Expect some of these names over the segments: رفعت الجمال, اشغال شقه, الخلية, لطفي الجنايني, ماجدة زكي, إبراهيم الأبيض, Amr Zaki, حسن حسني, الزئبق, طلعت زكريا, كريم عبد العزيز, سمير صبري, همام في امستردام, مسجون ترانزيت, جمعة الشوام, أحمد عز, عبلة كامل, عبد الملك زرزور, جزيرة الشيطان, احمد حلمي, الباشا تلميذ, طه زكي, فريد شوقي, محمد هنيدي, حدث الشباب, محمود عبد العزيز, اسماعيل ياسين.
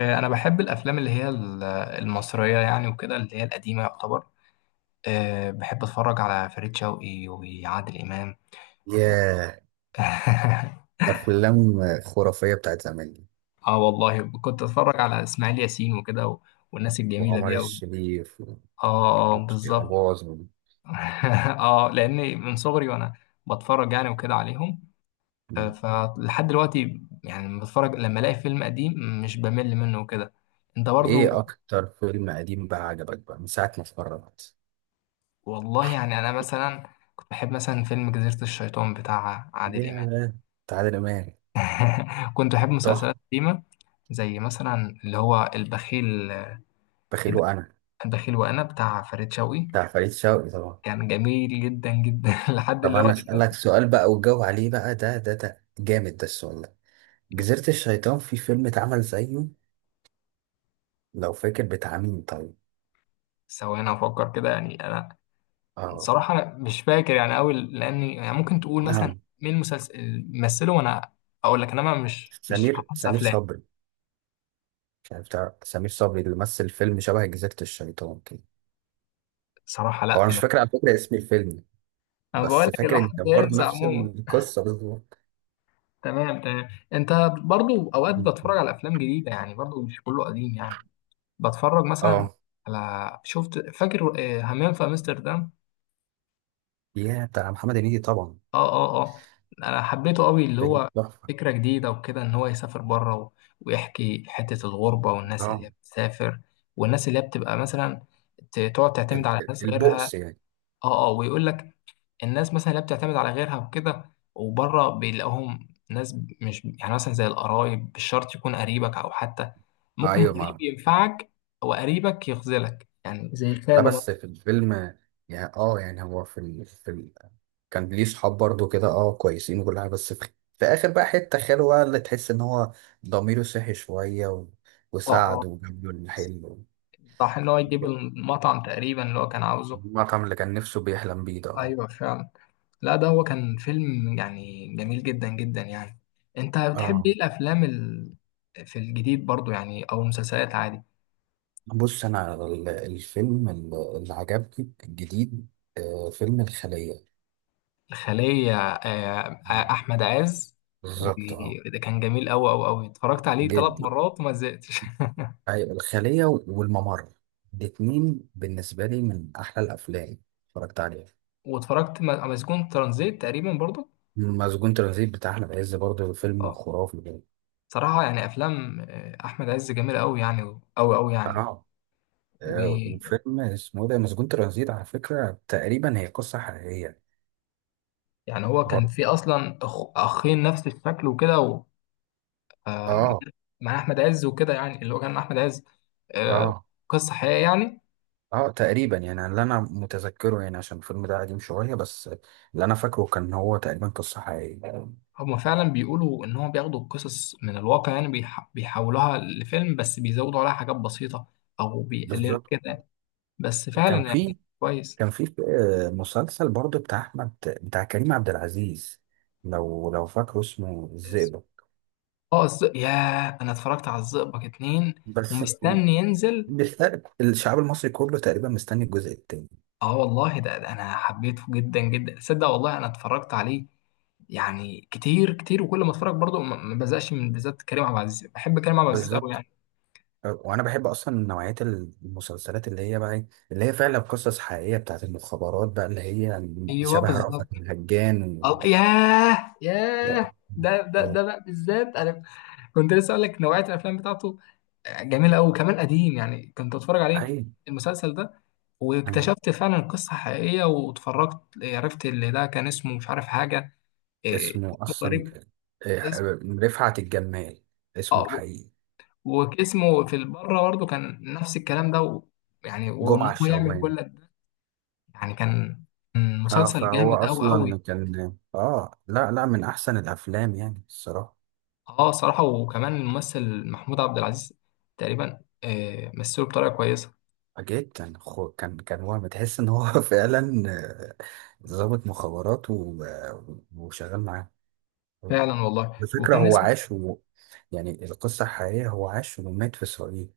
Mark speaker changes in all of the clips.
Speaker 1: انا بحب الافلام اللي هي المصريه يعني وكده اللي هي القديمه يعتبر. بحب اتفرج على فريد شوقي وعادل امام و...
Speaker 2: يا، أفلام خرافية بتاعت زمان دي.
Speaker 1: اه والله كنت اتفرج على اسماعيل ياسين وكده والناس الجميله
Speaker 2: وعمر
Speaker 1: دي قوي.
Speaker 2: الشريف.
Speaker 1: اه،
Speaker 2: وبوشتي
Speaker 1: بالظبط.
Speaker 2: أباظ و-
Speaker 1: اه، لاني من صغري وانا بتفرج يعني وكده عليهم.
Speaker 2: م.
Speaker 1: فلحد دلوقتي يعني لما بتفرج لما الاقي فيلم قديم مش بمل منه وكده. انت
Speaker 2: إيه
Speaker 1: برضو؟
Speaker 2: أكتر فيلم قديم بقى عجبك بقى من ساعة ما اتفرجت؟
Speaker 1: والله يعني انا مثلا كنت بحب مثلا فيلم جزيرة الشيطان بتاع عادل امام.
Speaker 2: يا تعالى إمام،
Speaker 1: كنت بحب مسلسلات
Speaker 2: تحفة.
Speaker 1: قديمة زي مثلا اللي هو
Speaker 2: بخيله أنا.
Speaker 1: البخيل وانا بتاع فريد شوقي
Speaker 2: بتاع فريد شوقي طبعا.
Speaker 1: كان جميل جدا جدا لحد
Speaker 2: طب
Speaker 1: اللي هو
Speaker 2: أنا أسألك
Speaker 1: دلوقتي.
Speaker 2: سؤال بقى وتجاوب عليه بقى، ده جامد ده السؤال ده. جزيرة الشيطان، في فيلم اتعمل زيه لو فاكر بتاع مين طيب؟
Speaker 1: ثواني افكر كده يعني انا.
Speaker 2: آه.
Speaker 1: صراحة أنا مش فاكر يعني قوي لاني يعني ممكن تقول
Speaker 2: آه.
Speaker 1: مثلا مين المسلسل مثله، وانا اقول لك انما مش
Speaker 2: سمير
Speaker 1: احفظ
Speaker 2: سمير
Speaker 1: افلام.
Speaker 2: صبري. يعني بتاع سمير صبري اللي مثل فيلم شبه جزيرة الشيطان كده.
Speaker 1: صراحة
Speaker 2: هو
Speaker 1: لا
Speaker 2: أنا مش
Speaker 1: ما.
Speaker 2: فاكر على فكرة اسم الفيلم،
Speaker 1: انا بقول
Speaker 2: بس
Speaker 1: لك
Speaker 2: فاكر إن
Speaker 1: الواحد
Speaker 2: كان برضه
Speaker 1: بينسى
Speaker 2: نفس
Speaker 1: عموما.
Speaker 2: القصة بالظبط.
Speaker 1: تمام تمام. انت برضو اوقات بتفرج على افلام جديده يعني، برضو مش كله قديم يعني. بتفرج مثلا
Speaker 2: اه.
Speaker 1: على. شفت فاكر همام في امستردام؟
Speaker 2: يا بتاع محمد هنيدي طبعا.
Speaker 1: اه اه اه، انا حبيته قوي اللي
Speaker 2: فيلم
Speaker 1: هو
Speaker 2: تحفة.
Speaker 1: فكره جديده وكده ان هو يسافر بره ويحكي حته الغربه والناس اللي
Speaker 2: اه،
Speaker 1: هي بتسافر، والناس اللي هي بتبقى مثلا تقعد تعتمد على ناس غيرها.
Speaker 2: البؤس يعني.
Speaker 1: اه اه، ويقول لك الناس مثلا اللي بتعتمد على غيرها وكده، وبره بيلاقوهم ناس مش يعني مثلا زي القرايب، مش شرط يكون قريبك او حتى ممكن
Speaker 2: ايوه ما.
Speaker 1: غريب ينفعك، وقريبك يخذلك يعني زي
Speaker 2: لا،
Speaker 1: خاله مثلا.
Speaker 2: بس في الفيلم يعني اه يعني هو كان ليه صحاب برضه كده اه كويسين وكل حاجة، في آخر بقى حتة خاله بقى اللي تحس إن هو ضميره صحي شوية
Speaker 1: اه اه،
Speaker 2: وساعده وجاب له الحلو.
Speaker 1: صح ان هو يجيب المطعم تقريبا اللي هو كان عاوزه.
Speaker 2: المطعم اللي كان نفسه بيحلم بيه ده اه.
Speaker 1: ايوه فعلا. لا، ده هو كان فيلم يعني جميل جدا جدا يعني. انت بتحب
Speaker 2: آه.
Speaker 1: ايه الافلام في الجديد برضو يعني، او المسلسلات عادي؟
Speaker 2: بص انا الفيلم اللي عجبني الجديد، فيلم الخلية.
Speaker 1: الخلية
Speaker 2: آه.
Speaker 1: أحمد عز.
Speaker 2: بالظبط اه.
Speaker 1: وده كان جميل أوي أوي أوي، اتفرجت عليه ثلاث
Speaker 2: جد؟
Speaker 1: مرات وما زهقتش.
Speaker 2: أيوة، الخلية والممر، الاتنين بالنسبة لي من أحلى الأفلام اتفرجت عليها.
Speaker 1: واتفرجت مسجون ترانزيت تقريبا برضو.
Speaker 2: مسجون ترانزيت بتاع أحمد عز برضه فيلم
Speaker 1: اه،
Speaker 2: خرافي ده.
Speaker 1: صراحة يعني أفلام أحمد عز جميلة أوي يعني، أوي أوي يعني.
Speaker 2: اه.
Speaker 1: ويعني
Speaker 2: وفيلم اسمه ده مسجون ترانزيت على فكرة تقريبا هي قصة حقيقية.
Speaker 1: هو كان
Speaker 2: برضه.
Speaker 1: في أصلا أخين نفس الشكل وكده آه،
Speaker 2: اه.
Speaker 1: مع أحمد عز وكده يعني، اللي هو كان أحمد عز. آه،
Speaker 2: اه.
Speaker 1: قصة حقيقية يعني.
Speaker 2: اه تقريبا، يعني اللي انا متذكره يعني عشان الفيلم ده قديم شويه، بس اللي انا فاكره كان هو تقريبا قصه حقيقيه.
Speaker 1: هما فعلا بيقولوا ان هو بياخدوا القصص من الواقع يعني، بيحولوها لفيلم بس بيزودوا عليها حاجات بسيطة او بيقللوا
Speaker 2: بالظبط.
Speaker 1: كده. بس فعلا
Speaker 2: كان
Speaker 1: يعني
Speaker 2: في
Speaker 1: كويس.
Speaker 2: كان في آه، مسلسل برضه بتاع احمد، بتاع كريم عبد العزيز، لو فاكره اسمه الزئبق.
Speaker 1: اه ياه، انا اتفرجت على الزئبق اتنين
Speaker 2: بس
Speaker 1: ومستني ينزل.
Speaker 2: بيستقبل الشعب المصري كله تقريبا مستني الجزء التاني.
Speaker 1: اه والله ده انا حبيته جدا جدا. تصدق والله انا اتفرجت عليه يعني كتير كتير، وكل ما اتفرج برضه ما بزقش من، بالذات كريم عبد العزيز. بحب كريم عبد العزيز قوي
Speaker 2: بالظبط.
Speaker 1: يعني.
Speaker 2: وانا بحب اصلا نوعيه المسلسلات اللي هي بقى إيه، اللي هي فعلا قصص حقيقيه بتاعت المخابرات بقى اللي هي
Speaker 1: ايوه
Speaker 2: شبه
Speaker 1: بالظبط.
Speaker 2: رأفت الهجان.
Speaker 1: اه ياه
Speaker 2: لا.
Speaker 1: ياه، ده بقى بالذات انا كنت لسه اقول لك نوعيه الافلام بتاعته جميله قوي، وكمان قديم يعني كنت اتفرج عليه،
Speaker 2: أي.
Speaker 1: المسلسل ده. واكتشفت فعلا قصه حقيقيه، واتفرجت عرفت اللي ده كان اسمه مش عارف حاجه، إيه،
Speaker 2: اسمه
Speaker 1: اسمه
Speaker 2: أصلا
Speaker 1: غريب.
Speaker 2: آه،
Speaker 1: اسمه
Speaker 2: رفعت الجمال، اسمه
Speaker 1: اه،
Speaker 2: الحقيقي.
Speaker 1: واسمه في بره برضه كان نفس الكلام ده يعني وان
Speaker 2: جمعة
Speaker 1: هو يعمل
Speaker 2: الشوام.
Speaker 1: كل ده. يعني كان كان
Speaker 2: اه
Speaker 1: مسلسل
Speaker 2: فهو
Speaker 1: جامد قوي قوي.
Speaker 2: أصلا كان اه، لا، من أحسن الأفلام يعني الصراحة.
Speaker 1: اه صراحه، وكمان الممثل محمود عبد العزيز تقريبا مثله بطريقه كويسه.
Speaker 2: جدا. كان هو بتحس إن هو فعلا ضابط مخابرات و... وشغال معاه.
Speaker 1: فعلا والله.
Speaker 2: الفكرة
Speaker 1: وكان
Speaker 2: هو
Speaker 1: اسمه
Speaker 2: عاش و... يعني القصة الحقيقية هو عاش ومات في إسرائيل.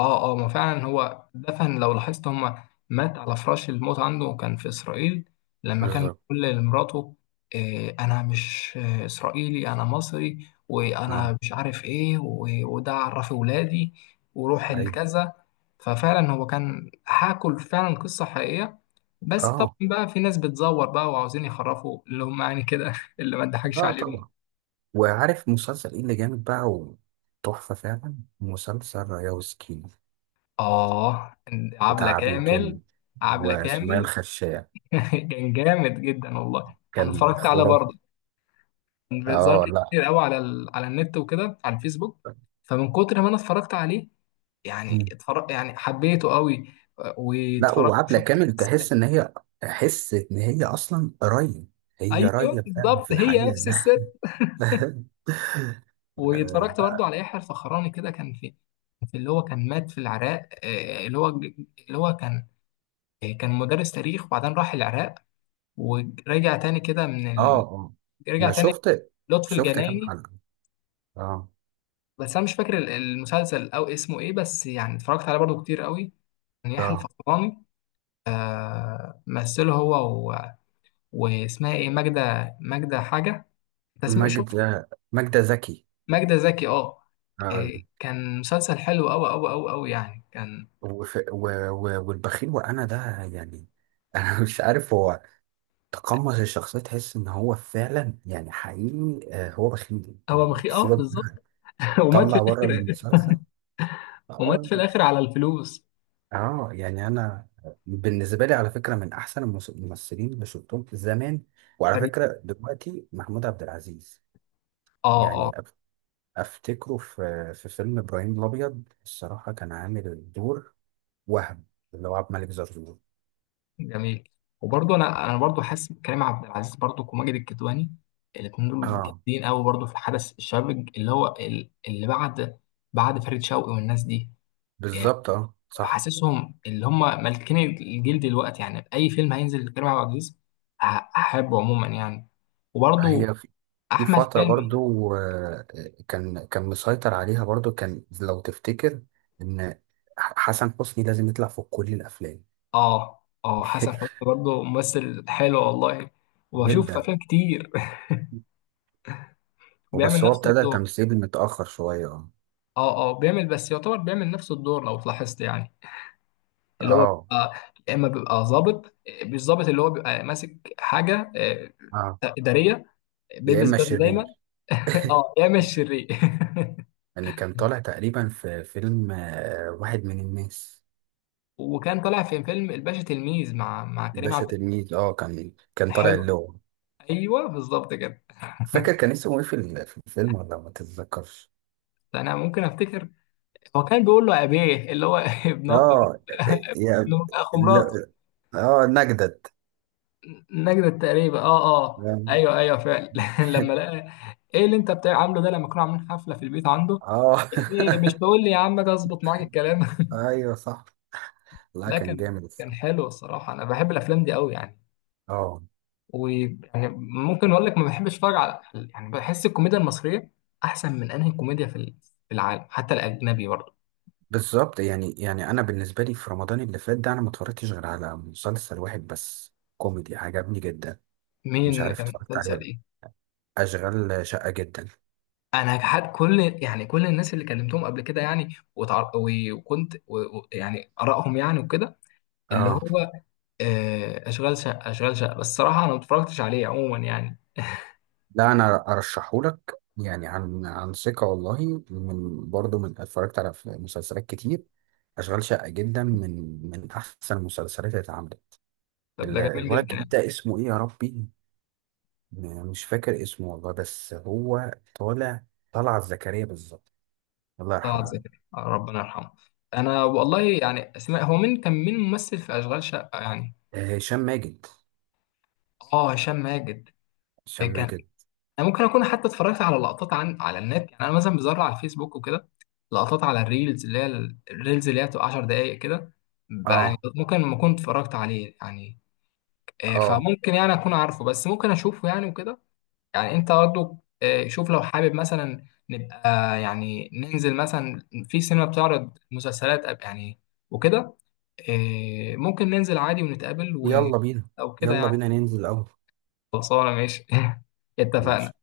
Speaker 1: اه اه، ما فعلا هو دفن لو لاحظت، هما مات على فراش الموت عنده كان في إسرائيل. لما كان
Speaker 2: بالظبط.
Speaker 1: بيقول لمراته إيه، أنا مش إسرائيلي، أنا مصري
Speaker 2: اه.
Speaker 1: وأنا مش عارف إيه وده عرفي ولادي وروح
Speaker 2: أي.
Speaker 1: الكذا. ففعلا هو كان، حاكوا فعلا قصة حقيقية. بس طبعا
Speaker 2: اه
Speaker 1: بقى في ناس بتزور بقى وعاوزين يخرفوا اللي هم يعني كده، اللي ما تضحكش
Speaker 2: لا
Speaker 1: عليهم.
Speaker 2: طبعا. وعارف مسلسل ايه اللي جامد بقى وتحفة فعلا؟ مسلسل رياوسكي
Speaker 1: اه،
Speaker 2: بتاع
Speaker 1: عبلة
Speaker 2: عبد
Speaker 1: كامل.
Speaker 2: الكامل
Speaker 1: عبلة
Speaker 2: وسمية
Speaker 1: كامل.
Speaker 2: الخشاب.
Speaker 1: كان جامد جدا والله، انا
Speaker 2: كان
Speaker 1: اتفرجت عليه
Speaker 2: خرافي.
Speaker 1: برضه. كان بيظهر
Speaker 2: اه.
Speaker 1: لي
Speaker 2: لا.
Speaker 1: كتير قوي على على النت وكده، على الفيسبوك. فمن كتر ما انا اتفرجت عليه يعني،
Speaker 2: مم.
Speaker 1: اتفرج يعني، حبيته قوي.
Speaker 2: لا،
Speaker 1: واتفرجت
Speaker 2: وعبلة
Speaker 1: شفت
Speaker 2: كامل
Speaker 1: بس.
Speaker 2: تحس ان هي تحس ان هي اصلا راية، هي
Speaker 1: ايوه
Speaker 2: راية فعلا
Speaker 1: بالظبط،
Speaker 2: في
Speaker 1: هي
Speaker 2: الحقيقة
Speaker 1: نفس الست.
Speaker 2: اه.
Speaker 1: واتفرجت برضه على يحيى الفخراني كده، كان في، في اللي هو كان مات في العراق اللي هو اللي هو كان كان مدرس تاريخ، وبعدين راح العراق ورجع تاني كده من
Speaker 2: اه.
Speaker 1: رجع
Speaker 2: انا
Speaker 1: تاني.
Speaker 2: شفت
Speaker 1: لطفي
Speaker 2: شفت كام
Speaker 1: الجنايني؟
Speaker 2: حلقة. اه.
Speaker 1: بس انا مش فاكر المسلسل او اسمه ايه، بس يعني اتفرجت عليه برضو كتير قوي. كان يحيى
Speaker 2: اه.
Speaker 1: الفخراني مثله هو و، واسمها ايه، ماجدة، ماجدة حاجة. انت شفت؟
Speaker 2: ماجدة زكي.
Speaker 1: ماجدة زكي، اه.
Speaker 2: آه.
Speaker 1: إيه، كان مسلسل حلو قوي قوي قوي قوي يعني كان.
Speaker 2: والبخيل وانا ده يعني انا مش عارف هو تقمص الشخصيه، تحس ان هو فعلا يعني حقيقي آه، هو بخيل
Speaker 1: هو
Speaker 2: يعني
Speaker 1: مخي اه
Speaker 2: سيبك.
Speaker 1: بالظبط. ومات في
Speaker 2: طلع بره
Speaker 1: الاخر.
Speaker 2: المسلسل.
Speaker 1: ومات
Speaker 2: اه.
Speaker 1: في الاخر على الفلوس.
Speaker 2: آه، يعني انا بالنسبه لي على فكره من احسن الممثلين اللي شفتهم في زمان. وعلى فكره دلوقتي محمود عبد العزيز.
Speaker 1: اه. آه.
Speaker 2: يعني افتكره في فيلم ابراهيم الابيض الصراحه كان عامل الدور. وهم. اللي هو عبد الملك زرزور.
Speaker 1: جميل. وبرضه انا برضه حاسس بكريم عبد العزيز برضه، وماجد الكدواني، الاثنين دول
Speaker 2: اه.
Speaker 1: جامدين قوي برضه في حدث الشباب اللي هو اللي بعد بعد فريد شوقي والناس دي.
Speaker 2: بالظبط اه صح.
Speaker 1: فحاسسهم اللي هم مالكين الجيل دلوقتي يعني، اي فيلم هينزل لكريم عبد العزيز ه- هحبه عموما يعني. وبرضه
Speaker 2: هي في
Speaker 1: احمد
Speaker 2: فترة
Speaker 1: حلمي.
Speaker 2: برضو آه، كان مسيطر عليها برضو كان لو تفتكر ان حسن حسني لازم يطلع في كل الافلام
Speaker 1: اه اه، حسن حسني برضه ممثل حلو والله. وبشوف
Speaker 2: جدا.
Speaker 1: افلام كتير بيعمل
Speaker 2: وبس هو
Speaker 1: نفس
Speaker 2: ابتدى
Speaker 1: الدور.
Speaker 2: تمثيل متأخر شوية اه.
Speaker 1: اه اه، بيعمل بس، يعتبر بيعمل نفس الدور لو تلاحظت يعني. اللي هو
Speaker 2: اه
Speaker 1: بيبقى، يا اما بيبقى ظابط، مش ظابط، اللي هو بيبقى ماسك حاجه
Speaker 2: اه.
Speaker 1: اداريه،
Speaker 2: يا
Speaker 1: بيلبس
Speaker 2: اما
Speaker 1: بدله دايما.
Speaker 2: شرير
Speaker 1: اه يا اما الشرير.
Speaker 2: يعني كان طالع تقريبا في فيلم واحد من الناس.
Speaker 1: وكان طالع في فيلم الباشا تلميذ مع كريم
Speaker 2: باشا
Speaker 1: عبد العزيز.
Speaker 2: تلميذ اه، كان طالع
Speaker 1: حلو.
Speaker 2: اللغة.
Speaker 1: ايوه بالظبط كده.
Speaker 2: فاكر كان اسمه ايه في في الفيلم ولا ما تتذكرش؟
Speaker 1: انا ممكن افتكر. هو كان بيقول له ابيه اللي هو ابن ابن
Speaker 2: اه يعني.
Speaker 1: ابن اخو مراته.
Speaker 2: ل- اه نجدد.
Speaker 1: نجدة تقريبا، اه اه
Speaker 2: فاهم؟
Speaker 1: ايوه ايوه فعلا. لما لقى ايه اللي انت بتاع عامله ده، لما كانوا عاملين حفله في البيت عنده.
Speaker 2: اه
Speaker 1: ايه، مش تقول لي يا عم، ده اظبط معاك الكلام.
Speaker 2: ايوه صح. لا
Speaker 1: لا
Speaker 2: كان
Speaker 1: كان
Speaker 2: جامد
Speaker 1: كان
Speaker 2: الصراحه.
Speaker 1: حلو الصراحه. انا بحب الافلام دي قوي يعني.
Speaker 2: اه
Speaker 1: ويعني ممكن اقول لك ما بحبش اتفرج على، يعني بحس الكوميديا المصريه احسن من انهي كوميديا في في العالم، حتى الاجنبي برضه.
Speaker 2: بالظبط. يعني انا بالنسبه لي في رمضان اللي فات ده انا ما اتفرجتش غير على مسلسل واحد بس كوميدي عجبني جدا. مش
Speaker 1: مين؟
Speaker 2: عارف
Speaker 1: كان
Speaker 2: اتفرجت عليه
Speaker 1: مسلسل
Speaker 2: ولا. لأ.
Speaker 1: ايه؟
Speaker 2: اشغال شقه جدا.
Speaker 1: انا حد، كل يعني كل الناس اللي كلمتهم قبل كده يعني، وكنت يعني ارائهم يعني وكده، اللي
Speaker 2: اه.
Speaker 1: هو اشغال شقه بس الصراحه انا ما اتفرجتش عليه عموما يعني.
Speaker 2: لا انا ارشحهولك يعني، عن ثقه والله، من برضه من اتفرجت على مسلسلات كتير، اشغال شقه جدا من احسن المسلسلات اللي اتعملت.
Speaker 1: طب ده جميل
Speaker 2: الولد
Speaker 1: جدا
Speaker 2: الجديد
Speaker 1: يعني.
Speaker 2: ده اسمه ايه يا ربي؟ مش فاكر اسمه والله، بس هو طالع. طلعت زكريا بالظبط. الله
Speaker 1: طه
Speaker 2: يرحمه.
Speaker 1: زكي، آه، ربنا يرحمه. انا والله يعني اسماء، هو مين كان، مين ممثل في اشغال شقه يعني؟
Speaker 2: آه، هشام ماجد.
Speaker 1: اه هشام ماجد.
Speaker 2: هشام
Speaker 1: كان،
Speaker 2: ماجد.
Speaker 1: انا ممكن اكون حتى اتفرجت على لقطات عن على النت يعني. انا مثلا بزرع على الفيسبوك وكده لقطات على الريلز اللي هي الريلز اللي هي بتبقى 10 دقائق كده. يعني
Speaker 2: اه
Speaker 1: ممكن ما كنت اتفرجت عليه يعني.
Speaker 2: اه.
Speaker 1: فممكن يعني اكون عارفه، بس ممكن اشوفه يعني وكده. يعني انت برضه شوف، لو حابب مثلا نبقى، يعني ننزل مثلا في سينما بتعرض مسلسلات يعني وكده، ممكن ننزل عادي ونتقابل
Speaker 2: يلا بينا.
Speaker 1: او كده
Speaker 2: يلا
Speaker 1: يعني.
Speaker 2: بينا ننزل الاول.
Speaker 1: خلصانه ماشي.
Speaker 2: ماشي.
Speaker 1: اتفقنا.